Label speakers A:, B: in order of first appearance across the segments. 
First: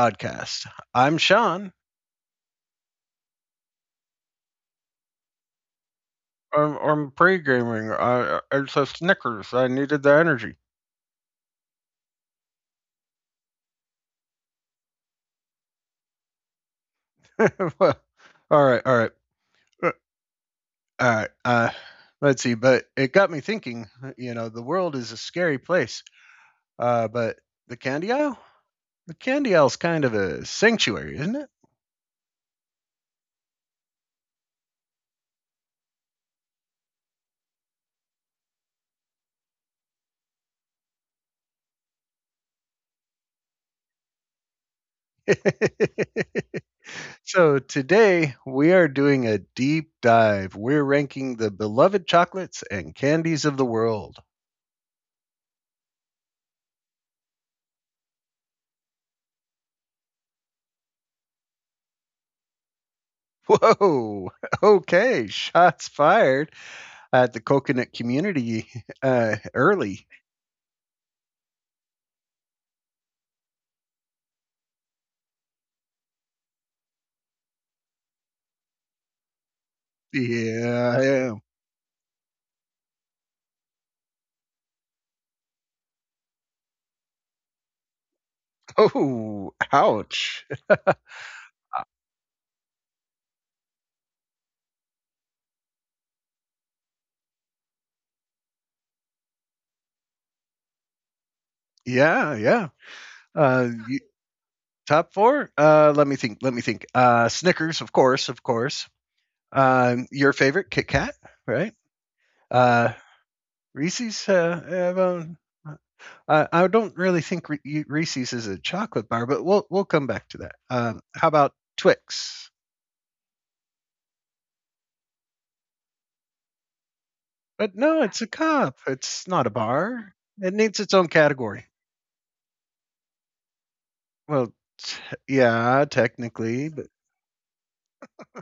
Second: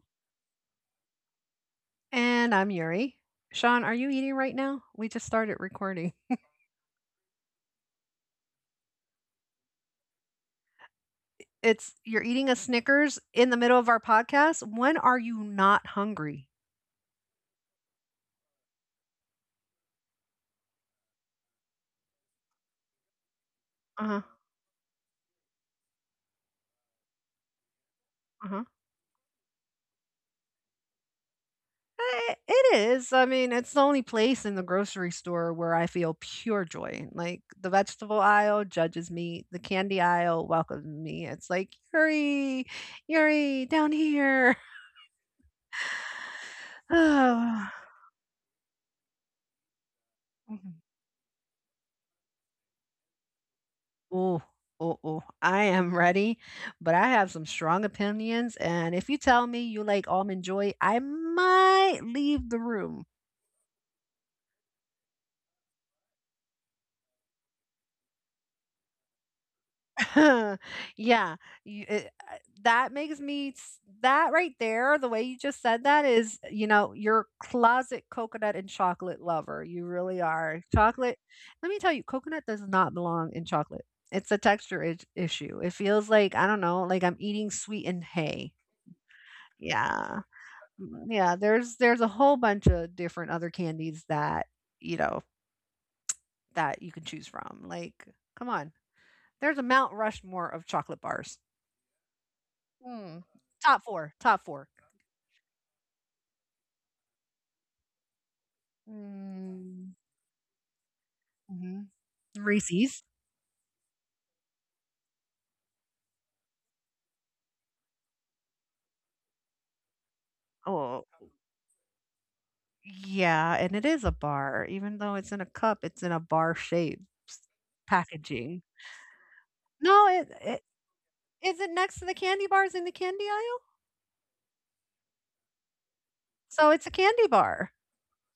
A: podcast. I'm Sean.
B: And I'm Yuri. Sean, are you eating right now? We just started recording.
A: I'm pre-gaming. It's a Snickers. I needed the energy.
B: It's you're eating a Snickers in the middle of our podcast. When are you not hungry?
A: Well, all right, all right, uh, all right. Let's see, but it got me thinking. You
B: Uh-huh.
A: know, the world is a scary place, but the candy aisle,
B: Uh-huh.
A: the candy aisle's kind of a sanctuary, isn't
B: It is. I mean, it's the only place in the grocery store where I feel pure joy. Like the vegetable aisle judges me, the candy aisle welcomes me. It's like, Yuri, Yuri, down here.
A: it? So
B: Mhm.
A: today we are doing a deep dive. We're ranking the beloved chocolates and candies of the world.
B: Oh, oh, oh. I am ready, but I have some strong opinions. And if you tell me you like almond joy, I might leave the room.
A: Whoa! Okay, shots fired at the coconut community early.
B: Yeah, that makes me that right there. The way you just said that is, you know, you're closet coconut and chocolate lover. You really are.
A: Yeah, I
B: Chocolate.
A: am.
B: Let me tell you, coconut does not belong in chocolate. It's a issue. It feels like I don't know, like I'm eating sweetened hay.
A: Oh,
B: Yeah.
A: ouch.
B: Mm, yeah, there's a whole bunch of different other candies that, you know, that you can choose from, like, come on. There's a Mount Rushmore of chocolate bars.
A: Yeah, yeah.
B: Mm.
A: Uh,
B: Top
A: you,
B: 4, top 4.
A: Top four? Let me think. Let me think. Snickers, of course, of course.
B: Mm.
A: Your favorite, Kit Kat, right?
B: Mhm.
A: Uh,
B: Reese's.
A: Reese's. Well, I don't really think Reese's is a chocolate bar, but we'll come back to that.
B: Oh,
A: How about Twix?
B: yeah, and it is a bar, even though it's in a cup, it's in a bar shape s
A: But no, it's a
B: packaging.
A: cup. It's not a
B: No,
A: bar.
B: it
A: It
B: it
A: needs its own
B: is
A: category.
B: it next to the candy bars in the candy aisle?
A: Well, t- yeah, technically,
B: So
A: but
B: it's a candy bar.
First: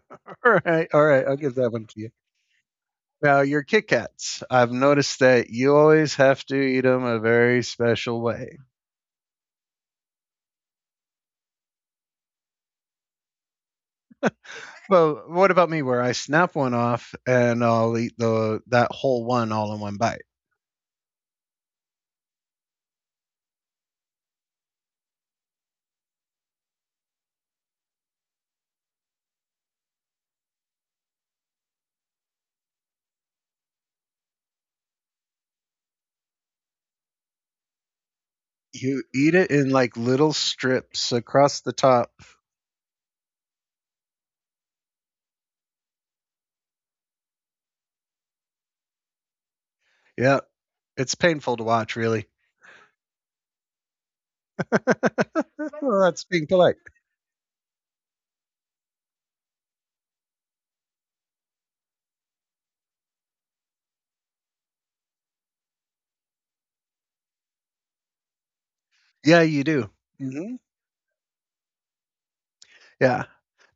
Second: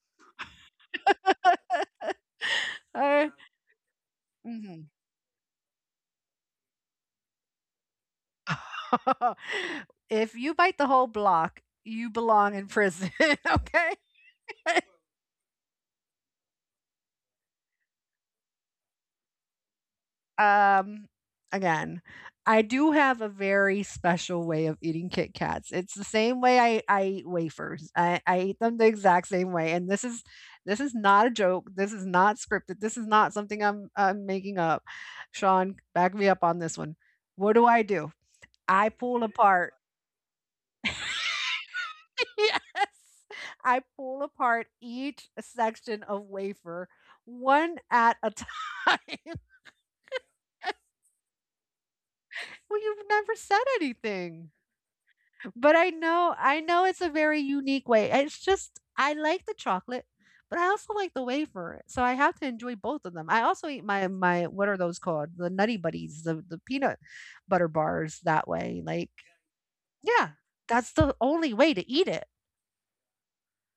A: all right, I'll give that one to you.
B: Uh,
A: Now your Kit Kats. I've
B: mhm.
A: noticed that you always have to eat them a very special way.
B: If you bite the whole block, you belong in prison. Okay.
A: Well, what about me? Where I snap one off and I'll eat the that whole one all in one bite.
B: Um, again, I do have a very special way of eating Kit Kats. It's the same way I eat wafers. I eat them the exact same way. And this is not a joke. This is not scripted. This is not something I'm making up. Sean, back me up on this one. What do? I
A: You
B: pull
A: eat it in
B: apart.
A: like little strips across the top.
B: Yes. I pull apart each section of wafer one at a time.
A: Yeah, it's painful to watch, really.
B: Well, you've never said anything. But I
A: Well, that's
B: know
A: being
B: I
A: polite.
B: know it's a very unique way. It's just I like the chocolate, but I also like the wafer. So I have to enjoy both of them. I also eat my what are those called? The Nutty Buddies, the peanut butter bars that way. Like,
A: Yeah, you do.
B: yeah,
A: Mm-hmm.
B: that's the only way to eat it.
A: Yeah.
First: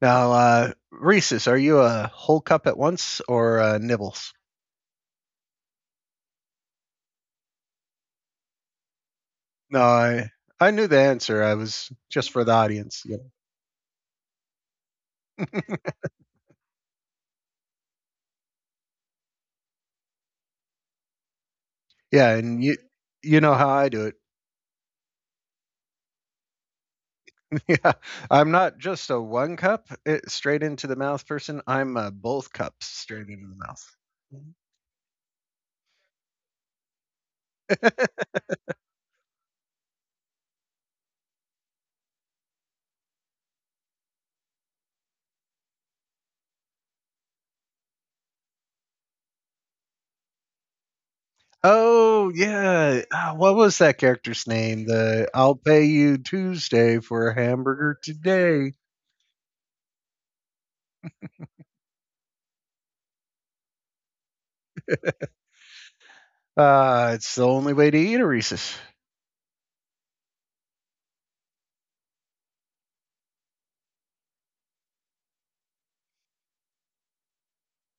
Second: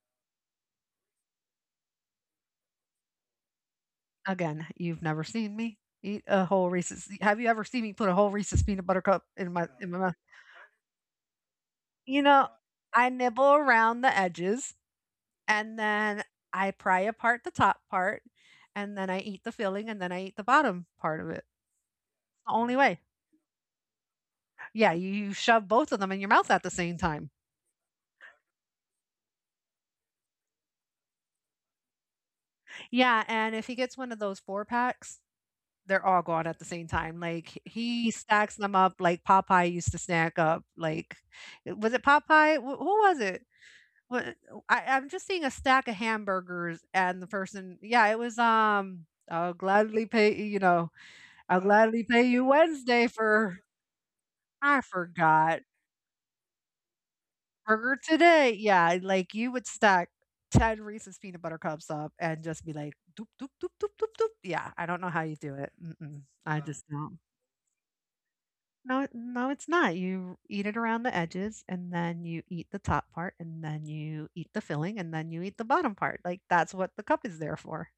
A: Now, Reese's, are you a whole cup at once or nibbles?
B: Again, you've never seen me eat a whole Reese's have you ever seen me put a whole Reese's peanut butter cup in my
A: No,
B: in my mouth?
A: I knew the answer. I was
B: You
A: just for
B: know,
A: the audience.
B: I
A: Yeah,
B: nibble around the edges, and then I pry apart the top part, and then I eat the filling, and then I eat the bottom part of it.
A: yeah,
B: The
A: and
B: only
A: you
B: way.
A: you know how I do it.
B: Yeah, you shove both of them in your mouth at the same time.
A: Yeah, I'm not just a one cup it, straight into the mouth person. I'm a both cups
B: Yeah,
A: straight into
B: and
A: the
B: if he gets
A: mouth.
B: one of those 4 packs, they're all gone at the same time. Like, he stacks them up like Popeye used to snack up, like was it Popeye? Wh who was it? What I'm just seeing a stack of hamburgers and the person yeah, it was, "I'll gladly pay," you know, "I'll gladly pay
A: Oh,
B: you
A: yeah.
B: Wednesday
A: Ah, what
B: for"
A: was that character's
B: I
A: name? The I'll
B: forgot,
A: pay you Tuesday for a
B: "burger
A: hamburger
B: today."
A: today.
B: Yeah, like, you would stack 10 Reese's Peanut Butter Cups up and just be like, "Doop, doop, doop, doop, doop, doop." Yeah, I don't know how you do it. Mm-mm, I No. Just don't.
A: It's the only way to eat a Reese's.
B: No, no, it's not. You eat it around the edges, and then you eat the top part, and then you eat the filling, and then you eat the bottom part. Like, that's what the cup is there for.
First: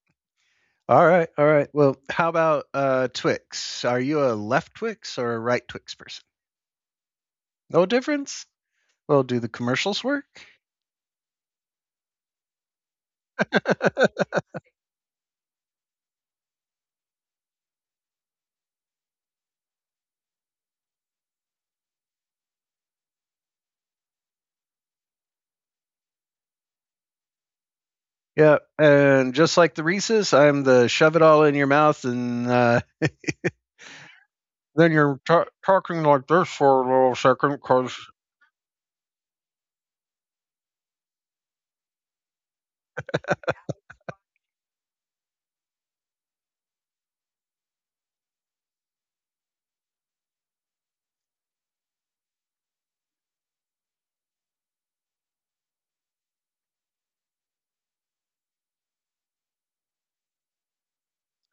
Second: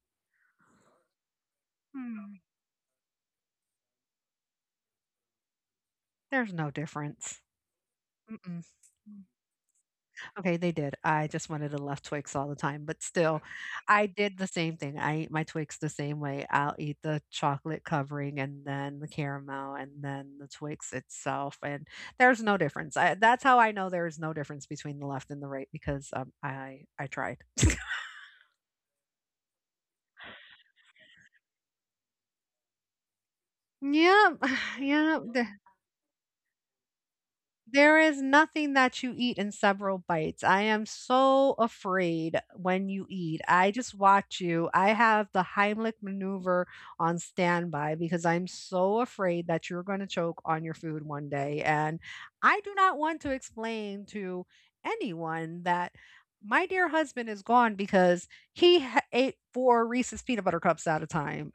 A: All right, all right. Well, how
B: Hmm,
A: about Twix? Are you a left Twix or a right Twix person?
B: there's no difference.
A: No difference?
B: Mm-mm. Mm.
A: Well, do the commercials work?
B: Okay, they did. I just wanted to love Twix all the time, but still, I did the same thing. I eat my Twix the same way. I'll eat the chocolate covering and then the caramel and then the Twix itself, and there's no difference. I, that's how I know there is no difference between the left and the right because I tried.
A: Yeah, and just like the Reese's, I'm the shove it all in your mouth and
B: Yep,
A: then you're
B: yep.
A: ta talking like this for a little second
B: There
A: because
B: is nothing that you eat in several bites. I am so afraid when you eat. I just watch you. I have the Heimlich maneuver on standby because I'm so afraid that you're going to choke on your food one day. And I do not want to explain to anyone that my dear husband is gone because he ate four Reese's peanut butter cups at a time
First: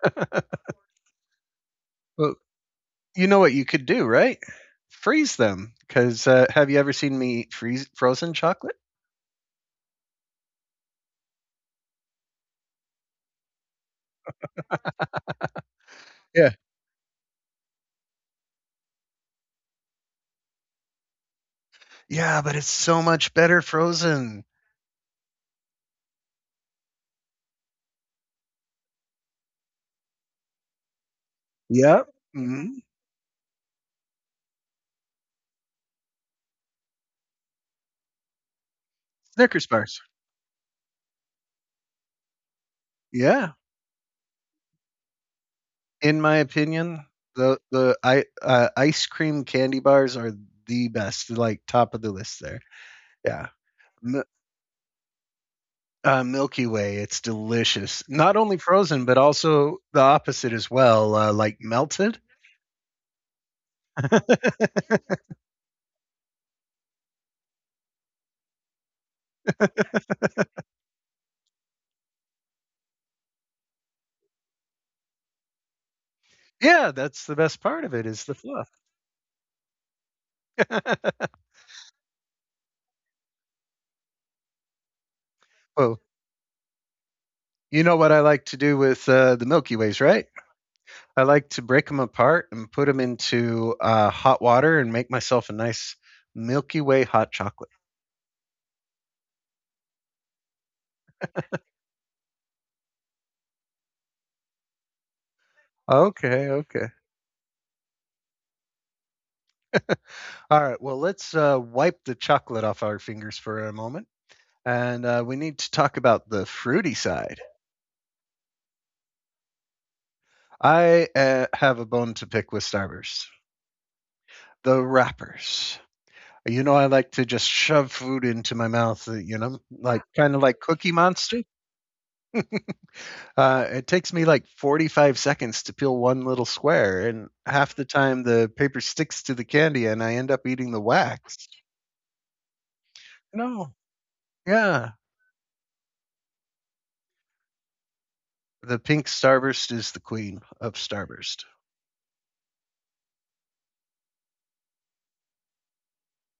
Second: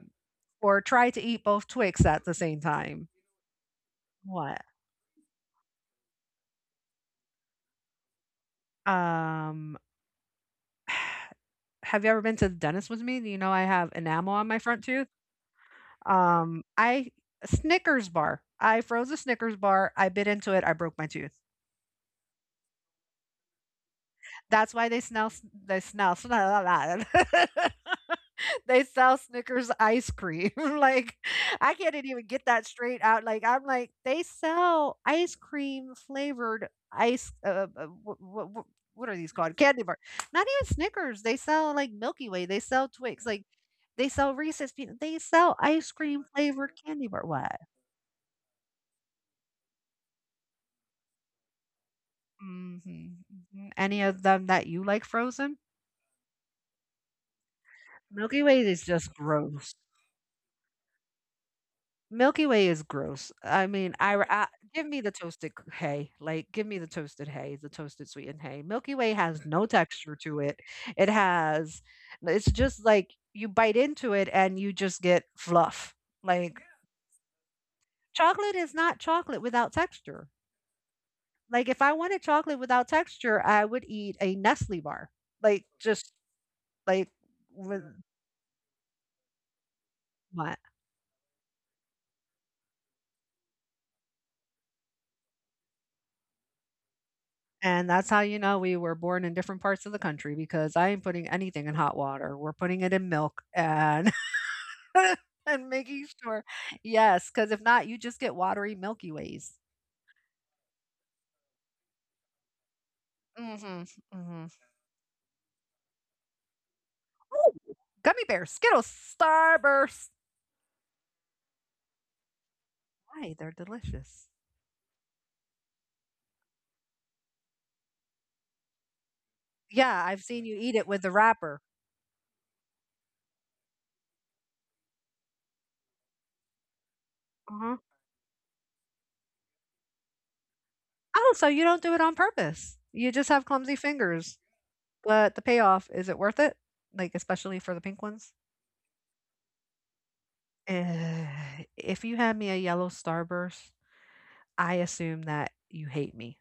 B: or tried to eat both Twix at the same time.
A: You know what you could do, right?
B: What?
A: Freeze them, 'cause, have you ever seen me eat freeze frozen chocolate?
B: Um, have you ever been to the dentist with me? You know I have enamel on my front tooth?
A: Yeah.
B: I Snickers bar. I froze a Snickers bar. I bit into it. I broke my tooth.
A: Yeah, but it's so much better frozen.
B: That's why they smell. They smell. smell They sell Snickers ice cream. Like, I can't
A: Yep.
B: even get that
A: Mhm.
B: straight out. Like, I'm like, they sell ice cream flavored ice. What are these called?
A: Snickers
B: Candy bar.
A: bars.
B: Not even Snickers. They sell like Milky Way. They sell Twix. Like,
A: Yeah.
B: they sell Reese's peanut. They sell ice
A: In
B: cream
A: my
B: flavored
A: opinion,
B: candy bar. What?
A: the I ice cream candy bars are the best, like, top of the list there.
B: Hmm.
A: Yeah.
B: Any
A: Mi
B: of them that you like frozen?
A: Milky Way, it's delicious. Not
B: Milky
A: only
B: Way is
A: frozen,
B: just
A: but
B: gross.
A: also the opposite as well, like melted.
B: Milky Way is gross. I mean, give me the toasted hay. Like, give me the toasted hay, the toasted sweetened hay. Milky Way has no texture to it. It has, it's just like you bite into it and you just get fluff. Like,
A: Yeah, that's the best part of it is the
B: chocolate
A: fluff.
B: is not chocolate without texture. Like, if I wanted chocolate without texture, I would eat a Nestle bar. Like,
A: Whoa.
B: just like with
A: You know what I like to do with the Milky Ways, right?
B: what?
A: I like to break them apart and put them into hot water and make myself a nice Milky Way hot chocolate.
B: And that's how you know we were born in different parts of the country because I ain't putting anything in hot water. We're putting it in milk and and making sure
A: Okay, okay.
B: yes, because if not, you just get watery Milky Ways.
A: All right, well, let's wipe the chocolate off our fingers for a
B: Mhm,
A: moment.
B: mhm.
A: And we need to talk about the fruity side.
B: Ooh, gummy bears, Skittles, Starburst.
A: I have a bone to pick with Starburst.
B: Why? They're delicious.
A: The wrappers. You know, I like to just shove food into my mouth, like
B: Yeah, I've
A: kind of
B: seen you
A: like
B: eat it
A: Cookie
B: with the
A: Monster.
B: wrapper.
A: It takes me like 45 seconds to peel one little square, and half
B: Uh-huh.
A: the time the paper sticks to the candy and I end up eating the
B: Oh,
A: wax.
B: so you don't do it on purpose. You just have clumsy
A: No.
B: fingers,
A: Yeah.
B: but the payoff, is it worth it? Like, especially for the pink ones?
A: The pink starburst is the queen of
B: Uh,
A: starburst.
B: if you hand me a yellow starburst, I assume that you hate me.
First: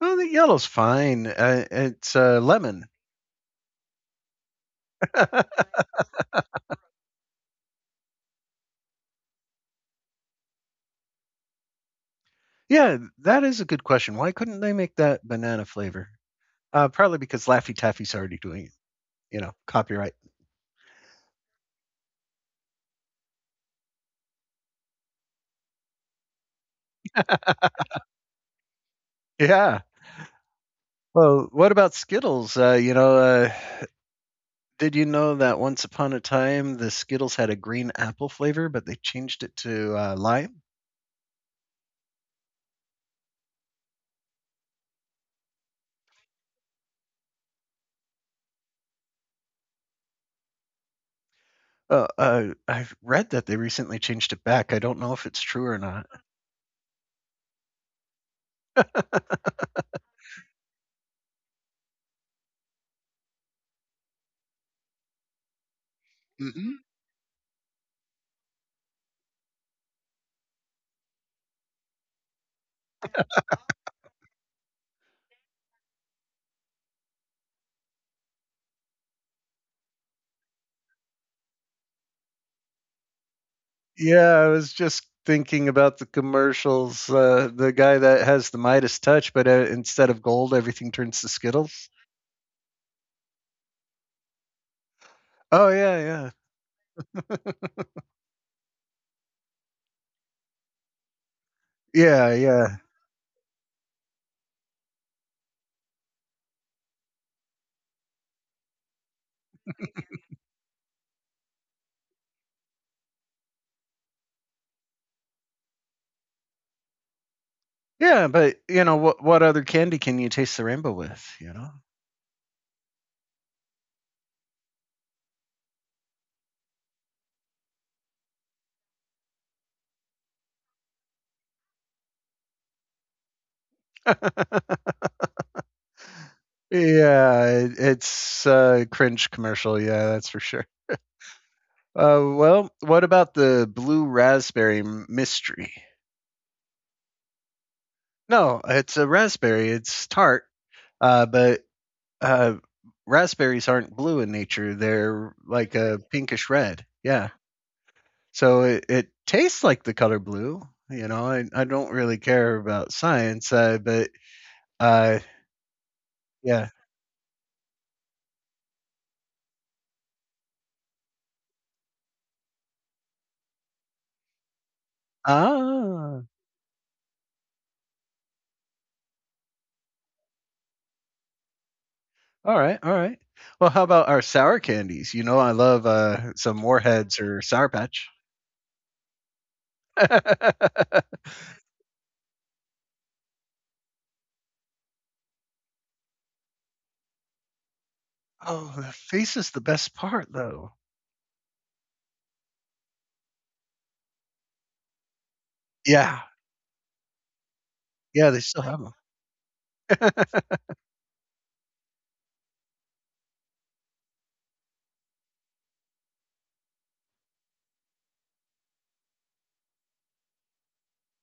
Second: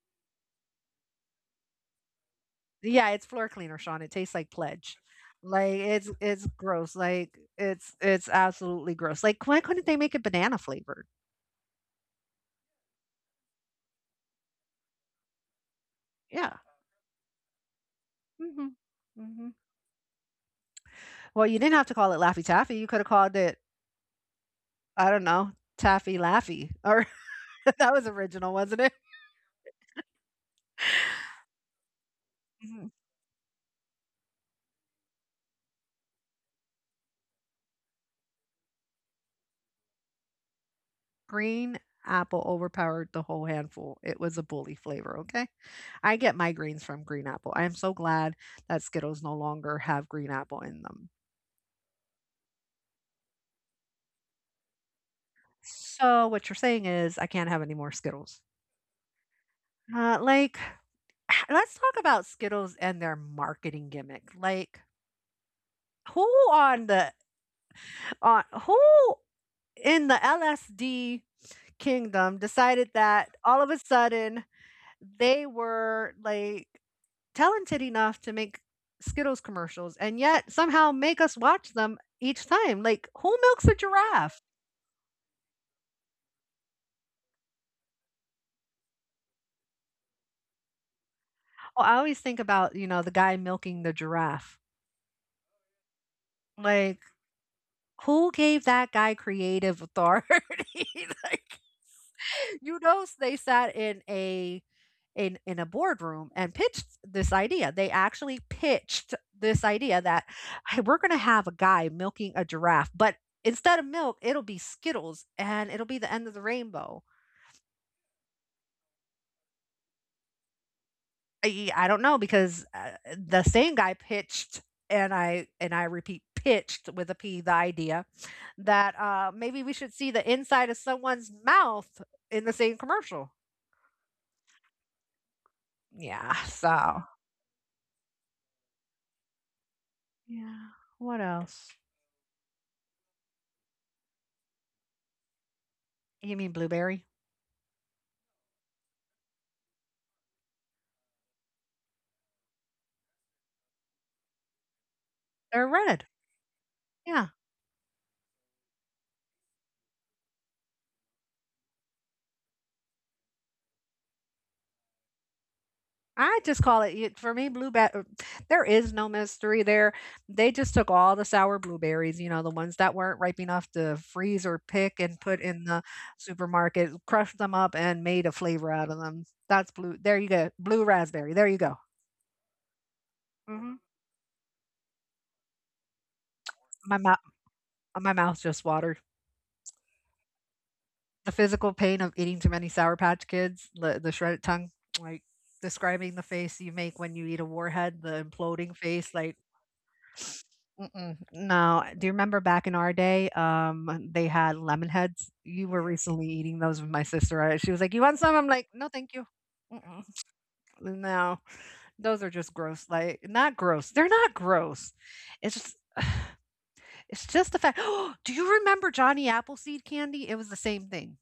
A: Well, the yellow's fine. It's lemon.
B: Yeah, it's floor cleaner, Sean. It tastes like pledge. Like it's gross. Like it's absolutely gross. Like why couldn't they make it banana flavored?
A: Yeah, that is a good question. Why couldn't they make that banana flavor?
B: Yeah.
A: Probably because Laffy Taffy's already
B: Hmm.
A: doing it. You
B: Hmm.
A: know, copyright.
B: Well, you didn't have to call it Laffy Taffy. You could have called it I don't know Taffy Laffy. Or that was original, wasn't
A: Yeah. Well, what about Skittles?
B: it?
A: Did you know that once upon a time the Skittles had a green apple flavor, but they changed it to lime?
B: Green apple overpowered the whole handful. It was a bully flavor, okay? I get migraines from green apple. I am so glad that Skittles no longer have green apple in them.
A: I've read that they recently changed it back. I don't know if it's true or not.
B: So, what you're saying is, I can't have any more Skittles. Like, let's talk about Skittles and their marketing gimmick. Like, who
A: Hmm.
B: on the on who in the LSD kingdom decided that all of a sudden they were like talented enough to make Skittles commercials and yet somehow make us watch them each time. Like, who milks a
A: Yeah,
B: giraffe?
A: I was just thinking about the commercials. The guy that has the Midas touch, but instead of gold, everything turns to
B: Oh,
A: Skittles.
B: I always think about, you know, the guy milking the giraffe.
A: Oh yeah, yeah,
B: Like, who gave that guy creative authority? Like,
A: yeah, yeah,
B: you know, they sat in a in in a boardroom and pitched this idea. They actually pitched this idea that hey, we're going to have a guy milking a giraffe, but instead of milk, it'll be Skittles and it'll be the end of the rainbow
A: yeah. But you know what? What other candy can you taste the rainbow with? You know?
B: I don't know because the same guy pitched and I repeat pitched with a p the idea that maybe we should see the inside of someone's mouth in the same commercial. Yeah. So
A: Yeah, it's a cringe commercial. Yeah, that's for sure.
B: yeah. What else?
A: Well, what about the blue raspberry mystery?
B: You mean blueberry?
A: No, it's a raspberry. It's tart, but uh, raspberries aren't blue in nature. They're
B: They're
A: like a
B: red.
A: pinkish red.
B: Yeah.
A: Yeah. So it tastes like the color blue. You know, I don't really care about science, but uh,
B: I just
A: yeah.
B: call it for me blue there is no mystery there. They just took all the sour blueberries, you know, the ones that weren't ripe enough to freeze or pick and put in the
A: Ah,
B: supermarket, crushed them up and made a flavor out of them. That's blue. There you go. Blue raspberry. There you go.
A: all right, all right. Well,
B: Hmm.
A: how about our sour candies? You know, I love some
B: My
A: Warheads
B: mouth
A: or Sour Patch.
B: my mouth just watered. The physical pain of eating too many sour patch kids, the shredded tongue, like describing the face you make when you eat a warhead, the
A: Oh,
B: imploding
A: the
B: face,
A: face
B: like
A: is the best part, though.
B: Mm-mm, no, do you remember back in our day, they had lemon heads? You were
A: Yeah.
B: recently eating those with my sister. I, she was like, "You want
A: Yeah,
B: some?"
A: they
B: I'm
A: still
B: like,
A: have
B: "No,
A: them.
B: thank you." Mm-mm, no, those are just gross. Like, not gross. They're not gross. It's just, it's just the fact. Do you remember Johnny Appleseed candy? It was the same thing.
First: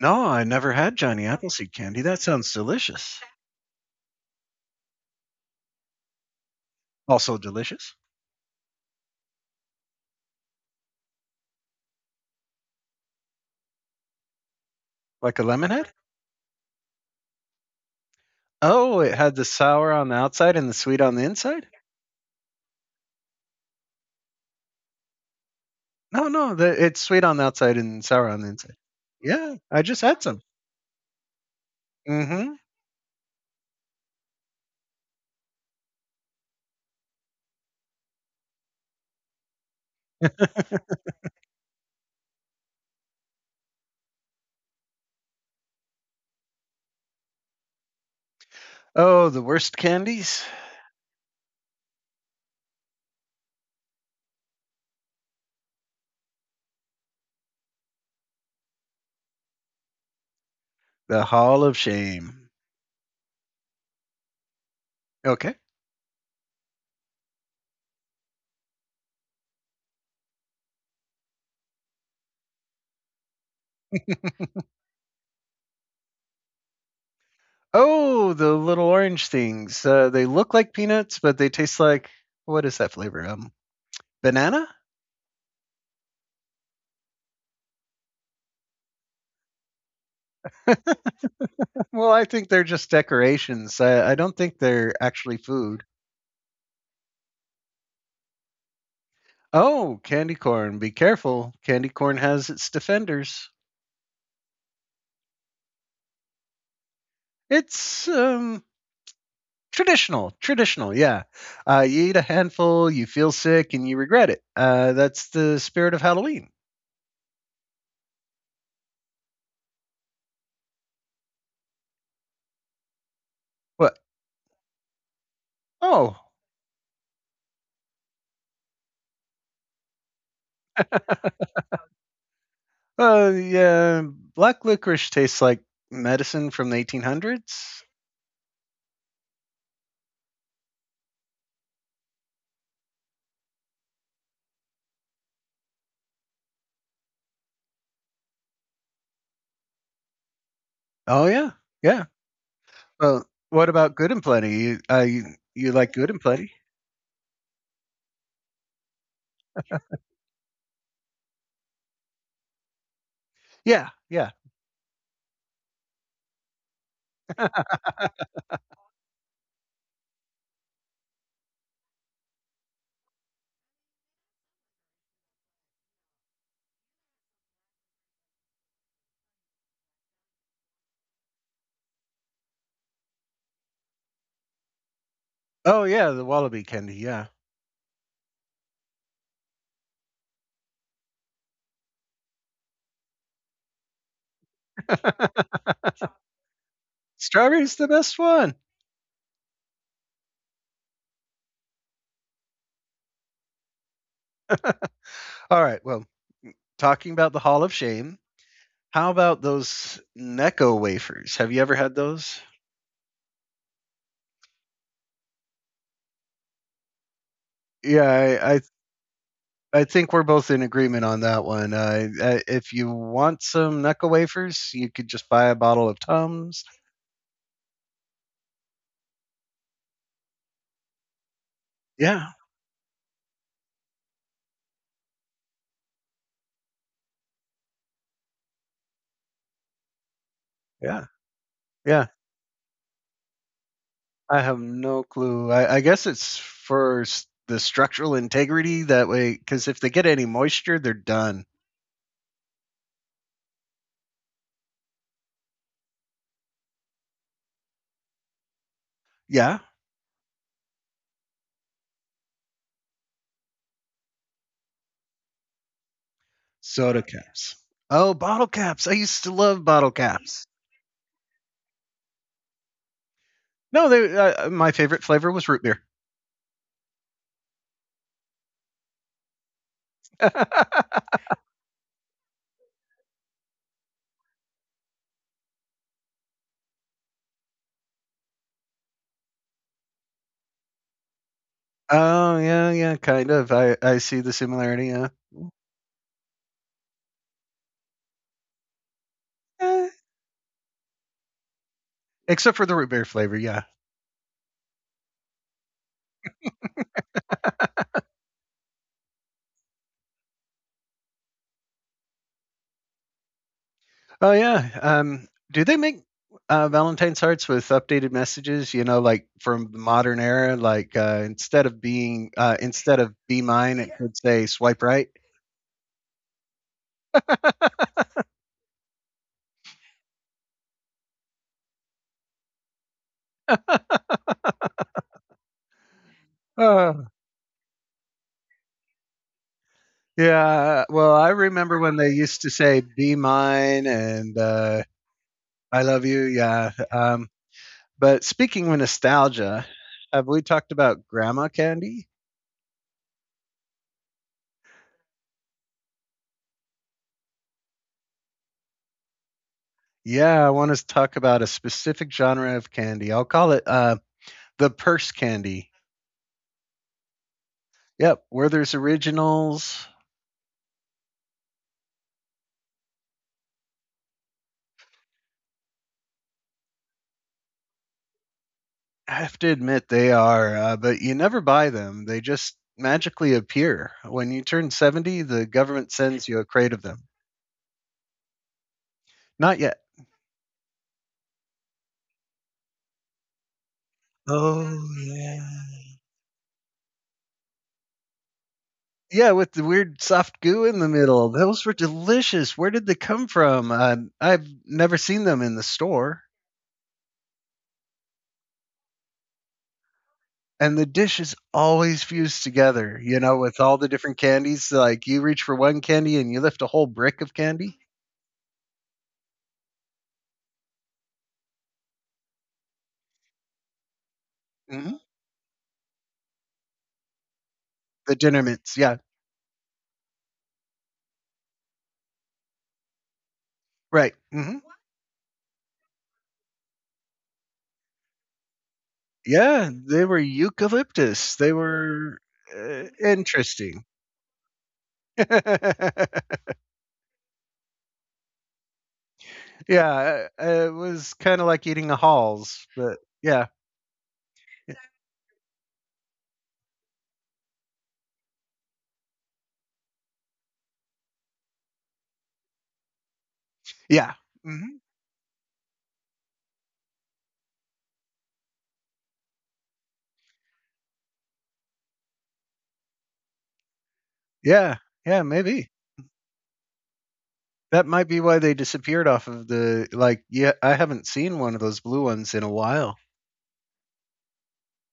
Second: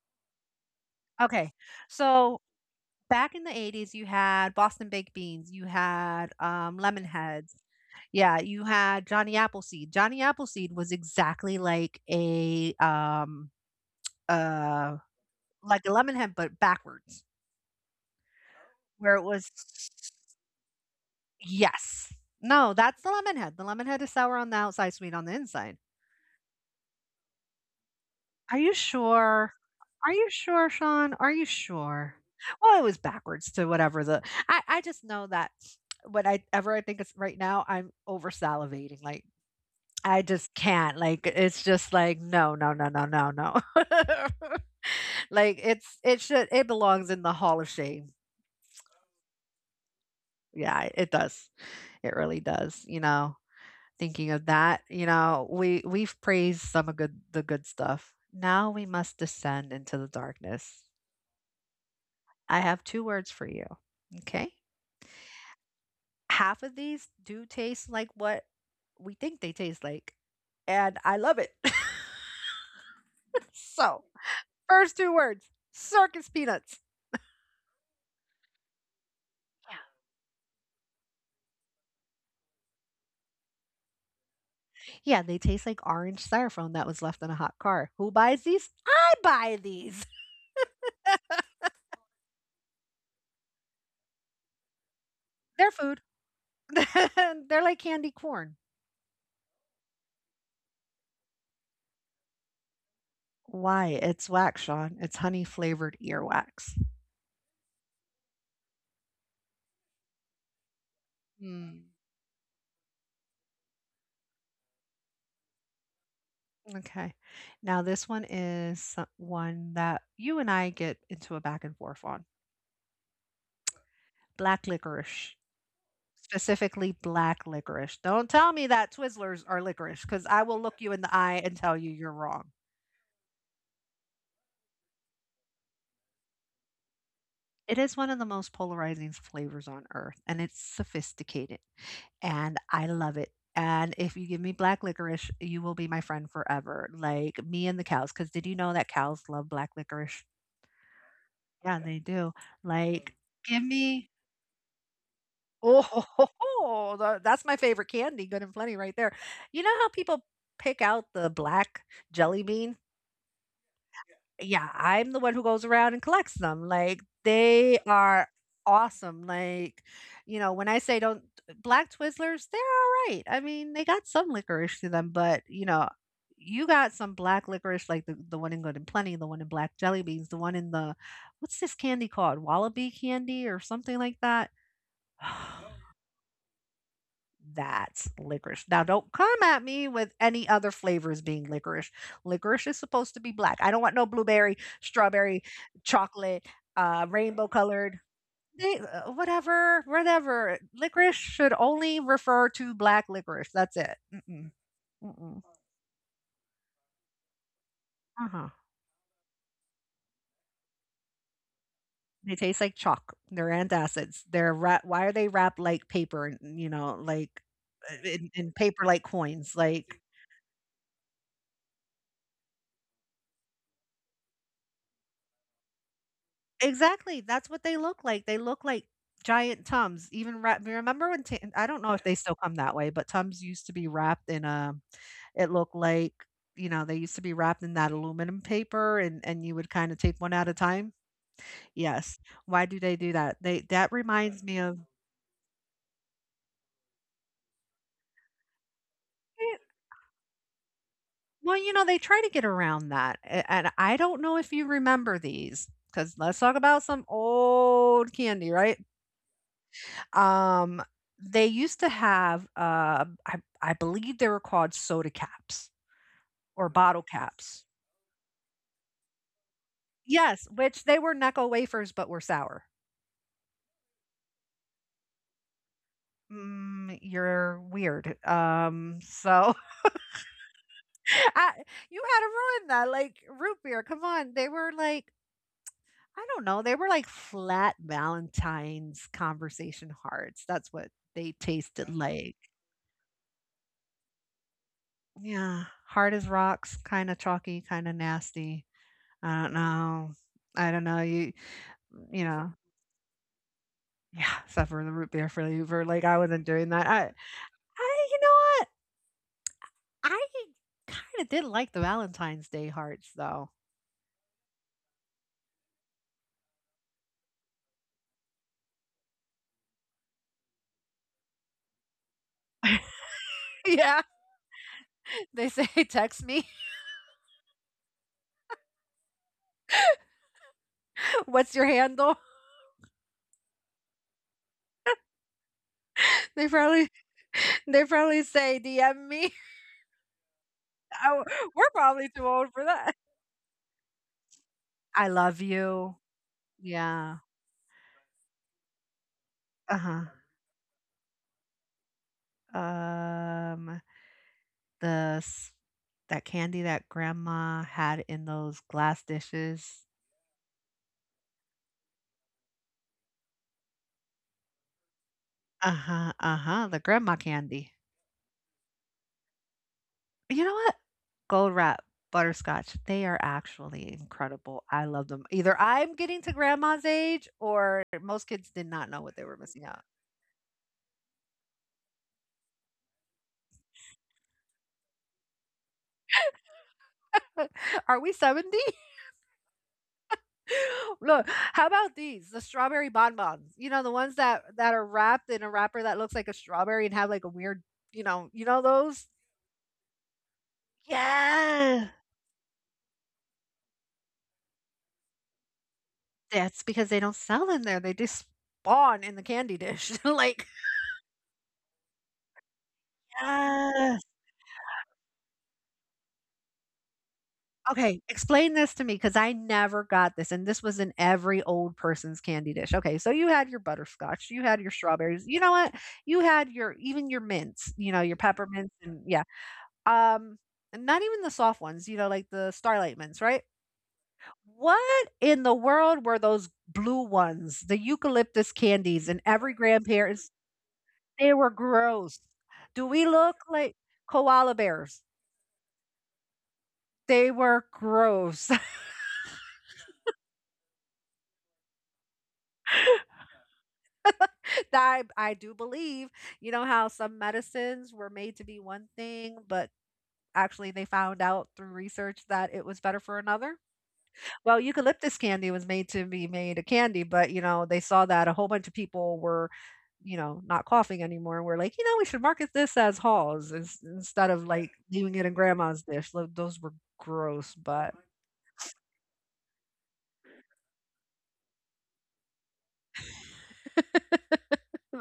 A: No, I never had Johnny
B: Okay,
A: Appleseed candy, that
B: so
A: sounds delicious.
B: back in the 80s, you had Boston baked beans, you had lemon
A: Also
B: heads,
A: delicious?
B: yeah, you had Johnny Appleseed. Johnny Appleseed was exactly uh,
A: Like a
B: like a
A: lemonhead?
B: Lemonhead, but backwards,
A: Oh, it
B: where it
A: had the
B: was
A: sour on the outside and the sweet on the inside?
B: yes. No, that's the Lemonhead. The Lemonhead is sour on the outside, sweet on the inside.
A: No, no, the it's sweet on the outside and sour on the
B: Are you
A: inside.
B: sure?
A: Yeah, I just
B: Are
A: had
B: you
A: some.
B: sure, Sean? Are you sure?
A: Mhm.
B: Well, it was backwards to whatever the I just know that when I ever I think it's right now, I'm over salivating. Like I just can't, like, it's just like, "No, no, no, no, no, no." Like, it's it should it belongs in the Hall of Shame.
A: Oh, the worst candies?
B: Yeah, it does. It really does, Thinking of that, we've praised some of good stuff. Now we must descend into the darkness.
A: The Hall of Shame.
B: I have 2 words for you. Okay.
A: Okay.
B: Half of these do taste like what we think they taste like, and I love it. So first two words, circus peanuts.
A: Oh, the little orange things. They look like peanuts, but they taste like what is that flavor? Banana?
B: Yeah, they taste like orange styrofoam that was left in a hot car. Who buys these? I buy these.
A: Well, I think they're just decorations. I don't think they're actually
B: They're
A: food.
B: food. They're like candy corn.
A: Oh, candy corn. Be careful. Candy corn has its defenders.
B: Why? It's wax, Sean. It's honey flavored earwax.
A: It's traditional. Traditional, yeah.
B: Mm,
A: You eat a handful, you feel sick, and you regret it. That's the spirit of Halloween.
B: okay. Now, this one is one that you and I get into a back and forth on.
A: What?
B: Black licorice,
A: Oh,
B: specifically black licorice. Don't tell me that Twizzlers are licorice because I will look you in the eye and tell you you're wrong.
A: yeah. Black licorice tastes like medicine from the
B: It
A: 1800s.
B: is one of the most polarizing flavors on earth, and it's sophisticated, and I love it, and if you give me black licorice, you will be my friend forever, like, me and the cows. Because did you know that cows love black licorice?
A: Oh yeah,
B: Yeah. Yeah, they
A: yeah.
B: do. Mm, like,
A: Well,
B: give
A: what about
B: me
A: Good and Plenty? You like Good
B: oh,
A: and Plenty?
B: that's my favorite candy, Good and Plenty, right there. You know how people pick out the black jelly bean?
A: Yeah, yeah.
B: Yeah, I'm the one who goes around and collects them, like, they are awesome, like, when I say don't black Twizzlers, they're alright, I mean, they got some licorice to them, but, you got some black licorice, like the one in Good and Plenty, the one in black jelly beans, the one in the what's this candy called? Wallaby candy or something like that?
A: Oh yeah, the wallaby candy. Yeah,
B: That's licorice. Now, don't come at me with any other flavors being licorice. Licorice is supposed to be black. I don't want no blueberry, strawberry, chocolate, rainbow
A: strawberry's the
B: colored,
A: best one.
B: whatever, whatever. Licorice should only refer to black licorice. That's it. Mm-mm, mm-mm.
A: All right. Well, talking about the Hall of Shame,
B: Uh-huh.
A: how about those Necco wafers? Have you ever had
B: They
A: those?
B: taste like chalk. They're antacids. They're wrap. Why are they wrapped like paper? And you know, like
A: Yeah,
B: in
A: I I,
B: paper like coins.
A: I
B: Like
A: think we're both in agreement on that one. If you want some Necco wafers, you could just buy a bottle of Tums.
B: exactly, that's what they look like. They look like giant Tums, even wrap remember when Tan I don't know if they
A: Yeah,
B: still come that way, but Tums used to be wrapped in a it looked like, you know, they used to be wrapped in that aluminum paper and you would kinda take one at a time.
A: yeah, yeah.
B: Yes. Why do they do that? They that
A: I
B: reminds
A: have
B: me of
A: no clue. I guess it's for the structural integrity that way,
B: eh,
A: because if they get any moisture, they're done.
B: well, you know, they try to get around that, a and I don't know if you remember these because 'cause let's talk about some old candy, right?
A: Yeah,
B: Um, they used to have, I believe they were called soda caps or
A: soda
B: bottle
A: caps.
B: caps.
A: Oh, bottle caps. I used to love bottle caps.
B: Yes, which they were Necco wafers, but were sour.
A: No, they. My favorite flavor was root beer.
B: Mm, you're weird. So I, you had to ruin that. Like root beer, come on. They were like, I don't know, they were like flat Valentine's conversation hearts. That's what they tasted like.
A: Oh yeah, yeah, kind of. I see the similarity. Yeah,
B: Yeah, hard as rocks, kind of chalky, kind of nasty. I don't
A: Eh,
B: know. I don't know, you know
A: except for the root beer flavor. Yeah.
B: yeah, suffer the root beer flavor, like, I wasn't doing that. I you know what? I kinda did like the Valentine's Day hearts, though.
A: Oh yeah. Do they make Valentine's hearts with updated messages? You know, like from the modern era. Like instead of be mine, it
B: Yeah,
A: could say swipe right.
B: they say, "Text me. What's your handle?" They probably
A: Uh,
B: they probably say, "DM me."
A: yeah. Well,
B: Oh,
A: I
B: we're
A: remember when they
B: probably too
A: used to
B: old for
A: say
B: that.
A: be mine and
B: I love
A: I
B: you.
A: love you. Yeah.
B: Yeah.
A: But speaking of nostalgia,
B: Uh-huh.
A: have we talked about grandma candy?
B: Um, the s That candy that grandma had in those glass dishes.
A: Yeah, I want to talk about a specific genre of candy. I'll call it the purse candy.
B: Uh-huh, uh-huh, the grandma candy.
A: Yep, Werther's Originals.
B: You know what? Gold wrap, butterscotch, they are actually incredible. I love them. Either I'm getting to grandma's age or most kids did not know
A: I
B: what they
A: have
B: were
A: to
B: missing out.
A: admit they are, but you never buy them. They just magically appear. When you turn 70, the government sends you a crate of them.
B: Are we 70?
A: Not yet.
B: Look, how about these? The strawberry bonbons. You know, the ones that are
A: Oh
B: wrapped in
A: yeah.
B: a wrapper that looks like a strawberry and have like a weird, you know those?
A: Yeah, with the weird soft goo in the middle. Those were
B: Yeah.
A: delicious. Where did they come from? I've never seen them in the store.
B: That's because they don't sell in there. They just spawn in the candy dish. like,
A: And the dish is always fused together, you know, with all the
B: yes.
A: different candies. Like you reach for one candy and you lift a whole brick of candy.
B: Okay, explain this to me because I never got this. And this was in every old person's candy dish. Okay, so you had your butterscotch, you had your
A: Hmm.
B: strawberries, you know what? You had your even your mints, you know, your
A: The dinner
B: peppermints
A: mints.
B: and
A: Yeah.
B: yeah. Um and not even the soft ones, you know, like the starlight mints, right?
A: Right, mhm.
B: What in the world were those blue ones, the eucalyptus candies in every
A: Yeah, they were,
B: grandparent's they
A: eucalyptus.
B: were
A: They
B: gross.
A: were,
B: Do
A: uh,
B: we look like
A: interesting.
B: koala bears? They were gross.
A: Yeah, it was kinda like eating a Halls, but yeah.
B: I do believe, you know how some medicines were made to be one thing, but actually they found out through research that it was better for another.
A: Yeah,
B: Well,
A: mhm.
B: eucalyptus candy was made to be made a candy, but you know, they saw that a whole bunch of people were, you know, not coughing anymore and we're like, you know, we should market this as Halls instead of like
A: Yeah,
B: leaving it
A: yeah,
B: in
A: maybe.
B: grandma's dish. Those were gross, but
A: That might be why they disappeared off of the, like, yeah, I haven't seen one of those blue ones in a while.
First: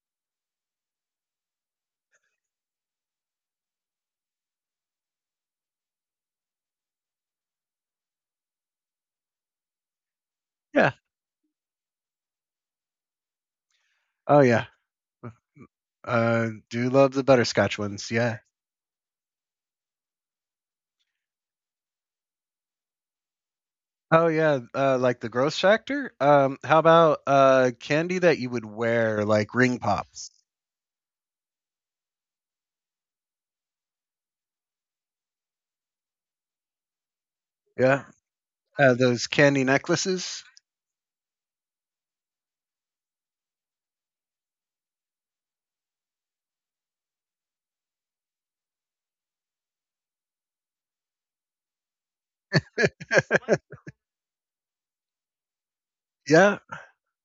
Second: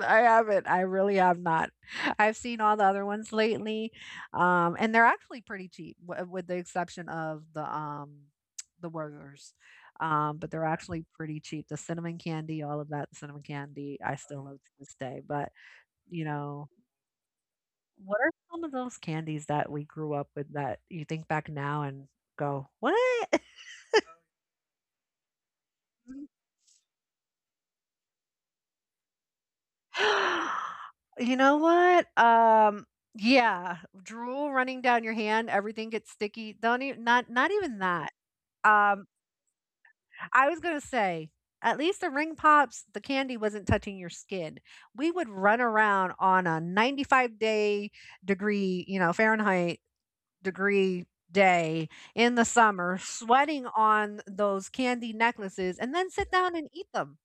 B: I haven't. I really have not. I've seen all the other ones lately, and they're actually pretty cheap, with the exception of the burgers. But they're
A: Yeah.
B: actually pretty cheap. The cinnamon candy, all of that cinnamon candy, I
A: Oh,
B: still love
A: yeah.
B: to this day. But you know,
A: Do love the butterscotch ones,
B: what are
A: yeah.
B: some of those candies that we grew up with that you think back now and go, "What?"
A: Oh, yeah, like the gross factor? How about, candy that you would wear, like ring pops?
B: You know what? Yeah, drool running down your hand, everything gets sticky. Don't even not even
A: Yeah,
B: that. Um,
A: those candy necklaces.
B: I was gonna say, at least the ring pops, the candy wasn't touching your skin. We would run around on a 95-day degree, you know, Fahrenheit degree day in the summer, sweating on those candy necklaces, and then sit down
A: Yeah.
B: and eat them.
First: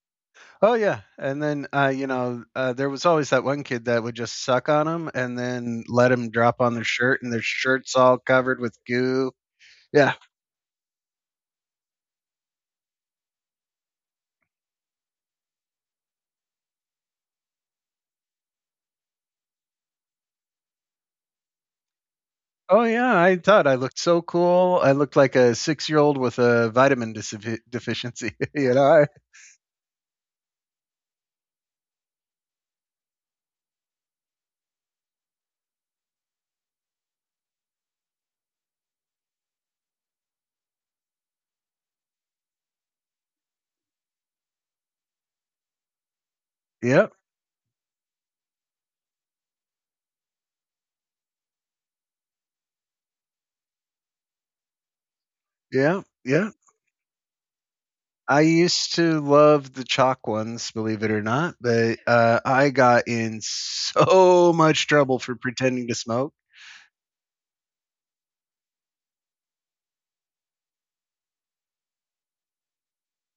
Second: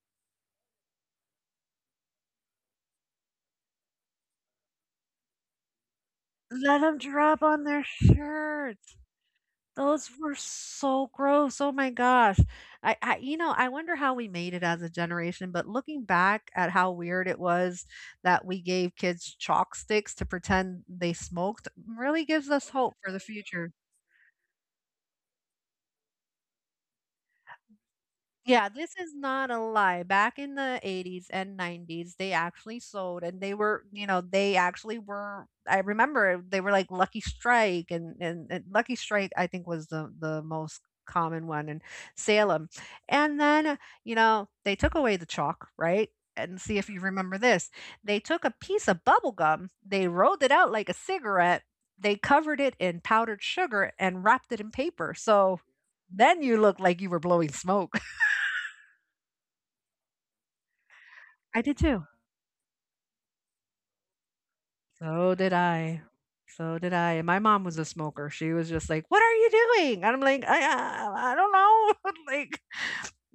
A: Oh, yeah. And then, there was always that one kid that would just suck on them and then let them drop on
B: Let
A: their
B: them
A: shirt, and their
B: drop on their
A: shirt's all covered with
B: shirt.
A: goo.
B: Those
A: Yeah.
B: were so gross. Oh my gosh. I you know, I wonder how we made it as a generation, but looking back at how weird it was that we gave kids chalk sticks to pretend they smoked really gives us
A: Oh,
B: hope for
A: yeah.
B: the
A: I thought
B: future.
A: I looked so cool. I looked like a 6-year-old with a vitamin deficiency.
B: Yeah, this is not a lie. Back in the 80s and 90s, they actually sold and they were, you know, they actually were I remember they were like Lucky Strike and Lucky Strike I think was the most common one in Salem. And then, you know, they took away the chalk, right? And see if you
A: Yeah,
B: remember this. They took a piece of bubble gum, they rolled it out like a cigarette, they covered it in powdered sugar and wrapped it in paper. So
A: yeah,
B: then
A: yeah.
B: you look like you were blowing smoke.
A: I used to love the chalk ones, believe it or not,
B: I did
A: but
B: too.
A: I got in so much trouble for
B: So did
A: pretending to
B: I.
A: smoke.
B: So did I. And my mom was a smoker. She was just like, "What are you doing?" And I'm like, I don't know." like,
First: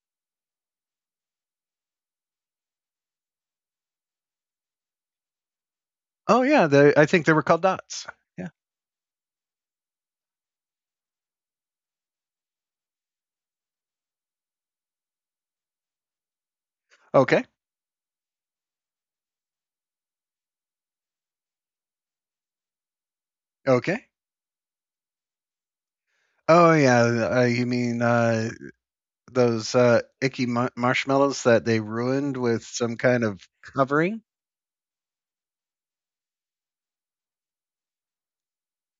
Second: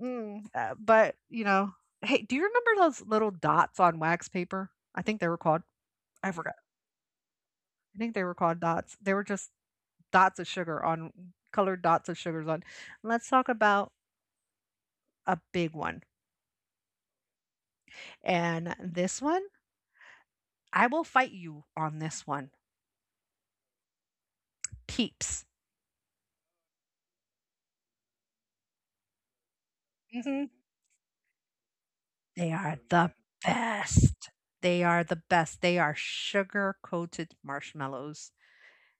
B: mm, but you know, hey, do you remember those little dots on wax paper? I think they were called. I
A: Oh
B: forgot.
A: yeah, I think they were called
B: I
A: dots.
B: think they were
A: Yeah.
B: called dots. They were just dots of sugar on colored dots of sugars on. Let's talk about a big one.
A: Okay.
B: And this one, I will fight you on this one.
A: Okay.
B: Peeps.
A: Oh yeah, you mean those icky
B: Mhm.
A: marshmallows that they ruined
B: They
A: with
B: are
A: some
B: the
A: kind of covering?
B: best. They are the best. They are sugar-coated marshmallows.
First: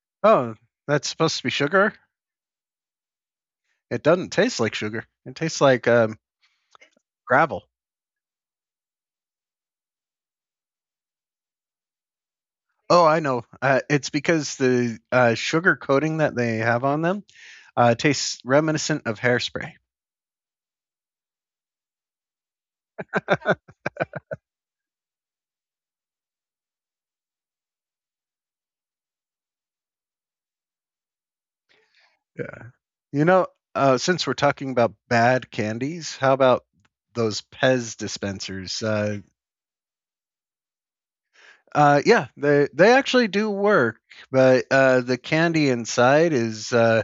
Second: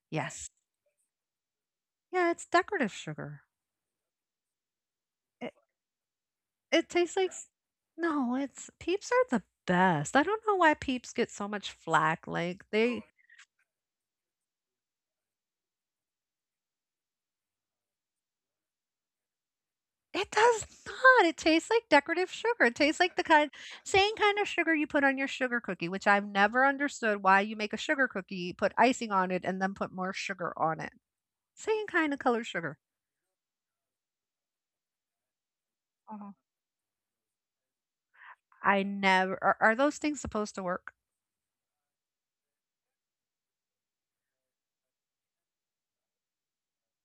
B: Yes.
A: Oh, that's supposed to be sugar.
B: Yeah, it's decorative sugar.
A: It doesn't taste like sugar. It
B: It
A: tastes like
B: it tastes like s
A: gravel.
B: No, it's Peeps are the best. I don't know why Peeps get so much flack, like, they
A: Oh, I know. It's because the sugar coating that they have on them tastes reminiscent of hairspray.
B: it does not. It tastes like decorative sugar. It tastes like the kind same kind of sugar you put on your sugar cookie, which I've never understood why you make a sugar cookie, put icing on it, and then put more sugar on it. Same kind of colored
A: Yeah.
B: sugar.
A: You know, since we're talking about bad candies,
B: Mhm.
A: how about those Pez dispensers?
B: I never are are those things supposed to work?
A: Yeah, they actually do work, but the candy inside is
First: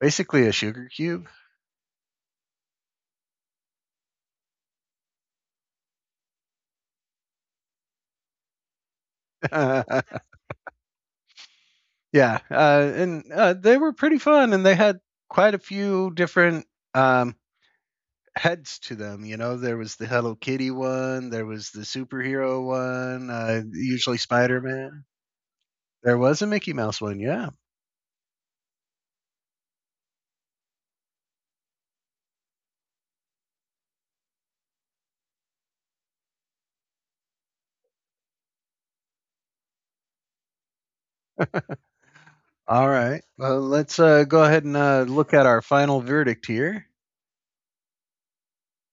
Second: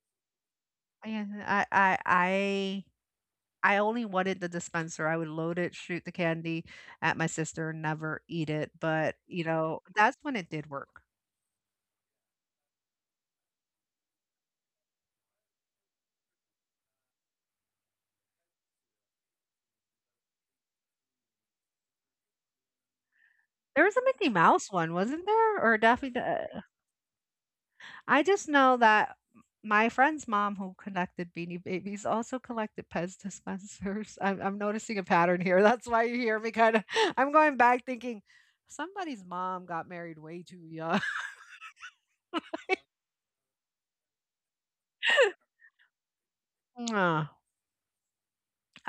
A: basically a sugar
B: Yeah,
A: cube.
B: I only wanted the dispenser. I would load it, shoot the candy at my sister, never eat it, but, you know,
A: Yeah,
B: that's when it did work.
A: and they were pretty fun, and they had quite a few different um, heads to them. You know, there was the Hello Kitty one, there was the superhero one,
B: There was a
A: usually
B: Mickey
A: Spider
B: Mouse one,
A: Man.
B: wasn't there? Or a Daffy
A: There
B: Du
A: was a Mickey Mouse one, yeah.
B: I just know that my friend's mom, who collected Beanie Babies, also collected Pez dispensers. I'm noticing a pattern here. That's why you hear me kind of. I'm going back thinking somebody's mom got married way too young.
A: All right. Let's go ahead and look at our final verdict here.
B: Ah,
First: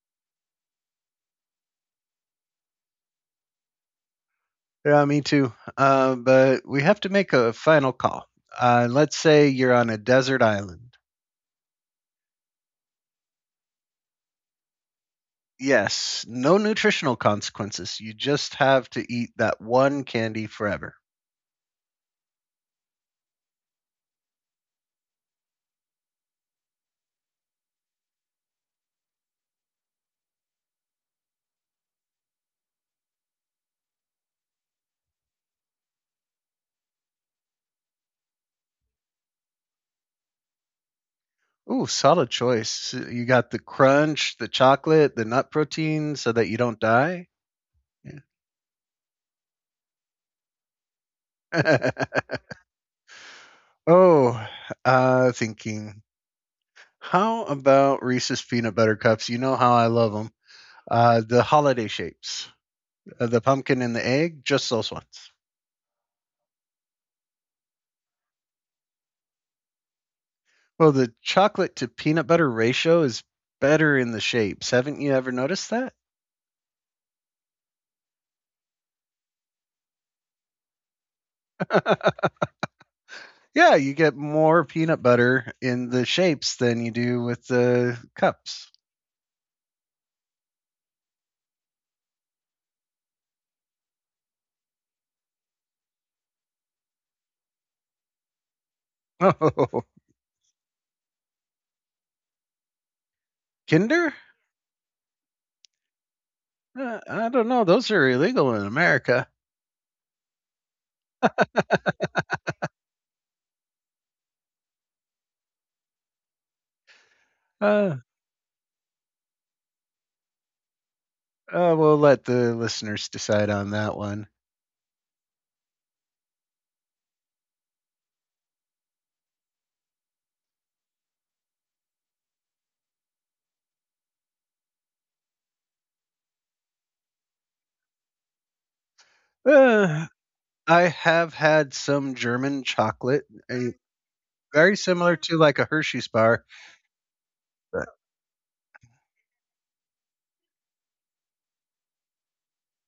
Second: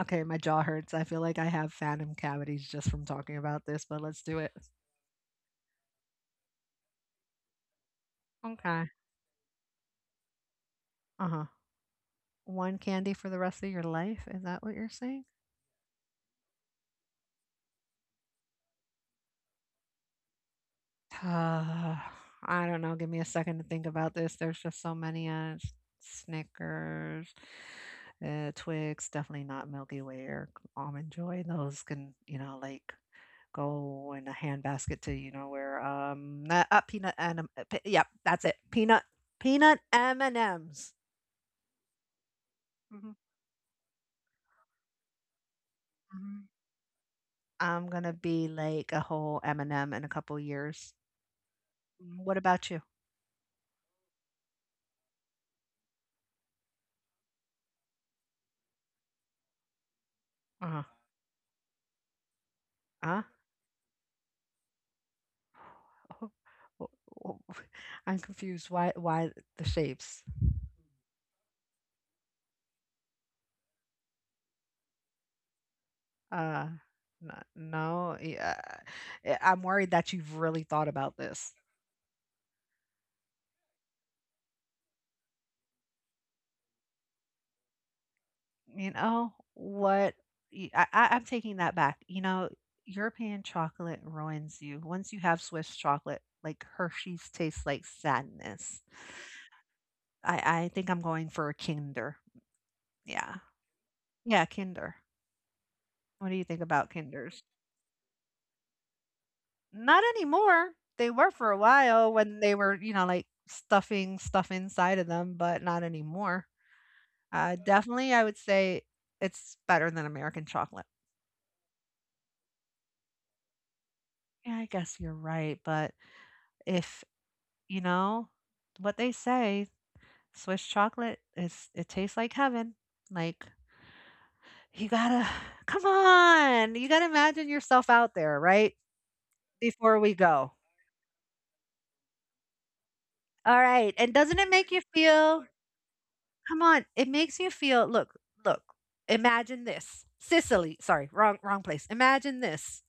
B: okay, my jaw hurts. I feel like I have phantom cavities just from talking about this, but let's do it.
A: Yeah, me too. But we have to make a final call.
B: Okay.
A: Let's say you're on a desert island.
B: Uh huh. One candy for the rest of your life? Is that what you're saying?
A: Yes, no nutritional consequences. You just have to eat that one candy forever.
B: Uh, I don't know. Give me a second to think about this. There's just so many Snickers, Twix, definitely not Milky Way or Almond Joy. Those can, you know, like go in a handbasket to, you know, where peanut and yep, that's it. Peanut M&Ms.
A: Ooh, solid choice.
B: Mhm,
A: You got the crunch, the chocolate, the nut protein so
B: mhm.
A: that you don't die.
B: I'm gonna be like a whole M&M in a couple years.
A: Yeah.
B: What about you?
A: Oh, thinking. How about Reese's peanut butter cups? You know how I love them.
B: Uh-huh.
A: The holiday shapes,
B: Uh-huh.
A: the pumpkin and the egg, just those ones.
B: I'm confused. Why? Why the shapes?
A: Well, the chocolate to peanut butter ratio is better in the shapes. Haven't you ever noticed that?
B: Uh, no, no. Yeah, I'm worried that you've really thought about this.
A: Yeah, you get more peanut butter in the shapes than you do with the cups.
B: You know what? I'm taking that back. You know, European chocolate ruins you. Once you have Swiss chocolate, like Hershey's tastes like sadness.
A: Oh,
B: I think I'm going for a Kinder. Yeah,
A: Kinder?
B: yeah, Kinder. What do you think about
A: I
B: Kinders?
A: don't know. Those are illegal in America.
B: Not anymore. They were for a while when they were, you know, like stuffing stuff inside of them, but not anymore.
A: Uh,
B: Definitely, I would say it's better than American chocolate.
A: we'll let the listeners decide on that one.
B: Yeah, I guess you're right. But if, you know, what they say, Swiss chocolate is, it tastes like heaven. Like, you gotta, come on, you gotta imagine yourself out there, right? Before
A: Uh,
B: we go.
A: I have had some German chocolate,
B: All
A: a,
B: right. And doesn't it make
A: very
B: you
A: similar to
B: feel
A: like a Hershey's bar.
B: come on, it makes you feel
A: Right.
B: look, look. Imagine this. Sicily, sorry, wrong place. Imagine this.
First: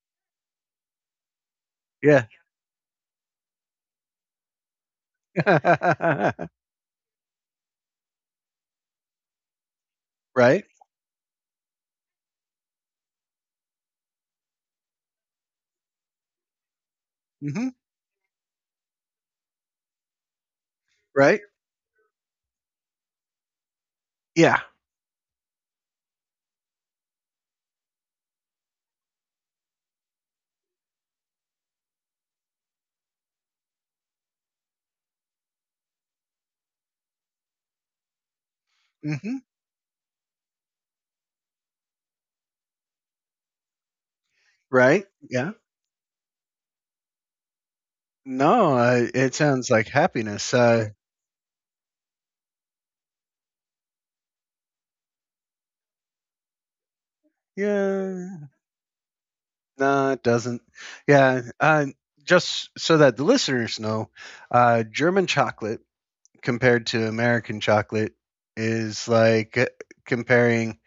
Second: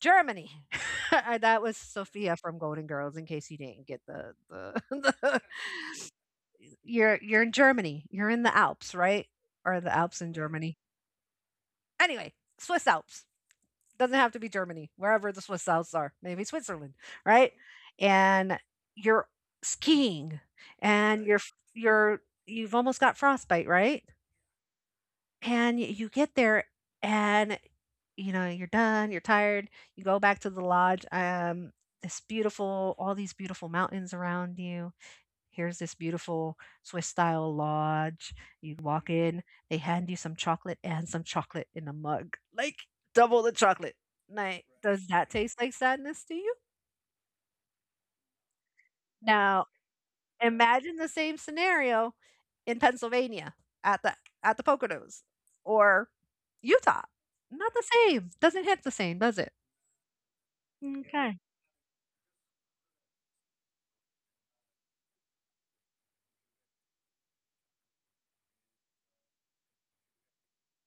B: Germany. That was
A: Yeah.
B: Sophia from Golden Girls in case you didn't get the, the you're in Germany. You're in the Alps, right? Or the Alps in
A: Right.
B: Germany. Anyway, Swiss Alps. Doesn't have to be Germany. Wherever the Swiss Alps are. Maybe Switzerland, right?
A: Hmm.
B: And you're skiing and
A: Right.
B: you're you've almost got frostbite, right?
A: Yeah.
B: And y you get there and, you know, you're done, you're tired, you go back to the lodge, this beautiful all these beautiful mountains around you. Here's this beautiful Swiss style lodge. You walk
A: Hmm.
B: in, they hand you some chocolate and some chocolate in a mug, like, double the chocolate. Like, right. Does
A: Right.
B: that
A: Yeah.
B: taste like sadness to you?
A: No, it
B: Now
A: sounds like happiness.
B: imagine the same scenario in Pennsylvania at the at the Poconos or Utah. Not the same.
A: Yeah.
B: Doesn't hit the same, does it?
A: No, it doesn't.
B: Okay.
A: Yeah. Just so that the listeners know, German chocolate compared to American chocolate is like comparing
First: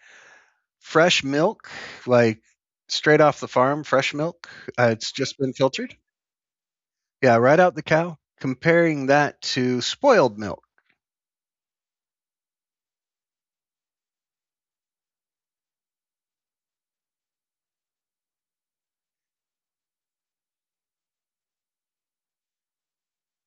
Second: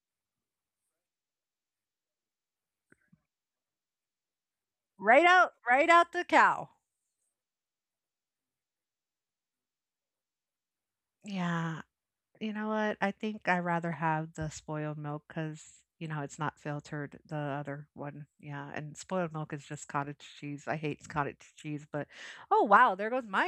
A: fresh milk, like straight off the farm, fresh milk. It's just been
B: Right
A: filtered.
B: out the cow.
A: Yeah, right out the cow. Comparing that to spoiled milk.
B: Yeah. You know what? I think I rather have the spoiled milk because you know, it's not filtered, the other one. Yeah, and spoiled milk is just cottage cheese. I hate cottage cheese, but oh, wow, there goes my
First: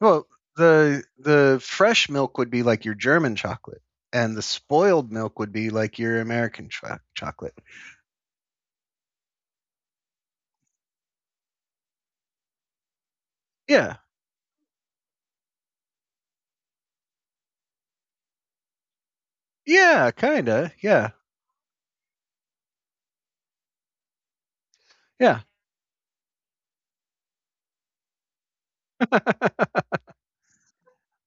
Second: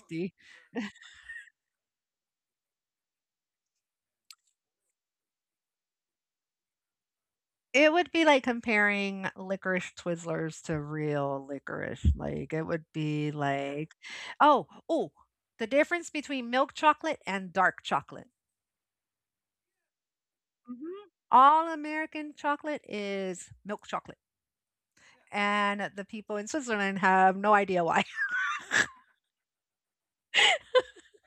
A: Well, the fresh milk would be like your German chocolate, and the spoiled milk would be like your American chocolate.
B: It would be like comparing licorice Twizzlers to real licorice, like, it would be like
A: Yeah,
B: oh, oh, the difference between milk chocolate and dark chocolate.
A: yeah, kinda. Yeah,
B: Mhm. All American chocolate is milk chocolate,
A: yeah.
B: and the people in Switzerland have no idea why.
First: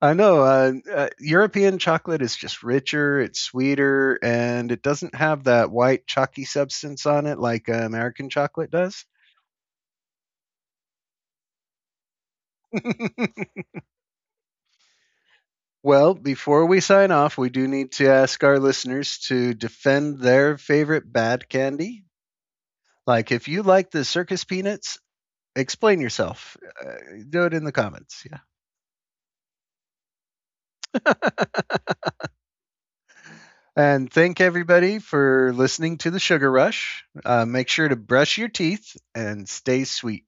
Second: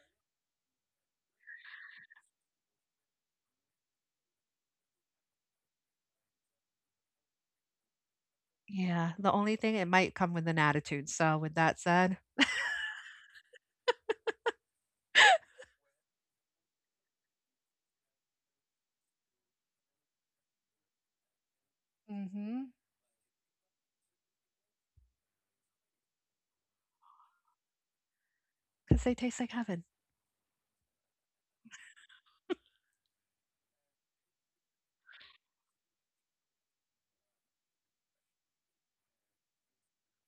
A: I know. European chocolate is just richer, it's sweeter, and it doesn't have that white chalky substance on it like American chocolate does.
B: Yeah, the only thing it might come with an attitude, so with that said
A: Well, before we sign off, we do need to ask our listeners to defend their favorite bad candy.
B: because
A: Like, if you like the circus peanuts, explain yourself. Do it in the comments.
B: they taste like heaven.
A: Yeah. And thank everybody for listening to the Sugar Rush. Make sure to brush your teeth and stay sweet.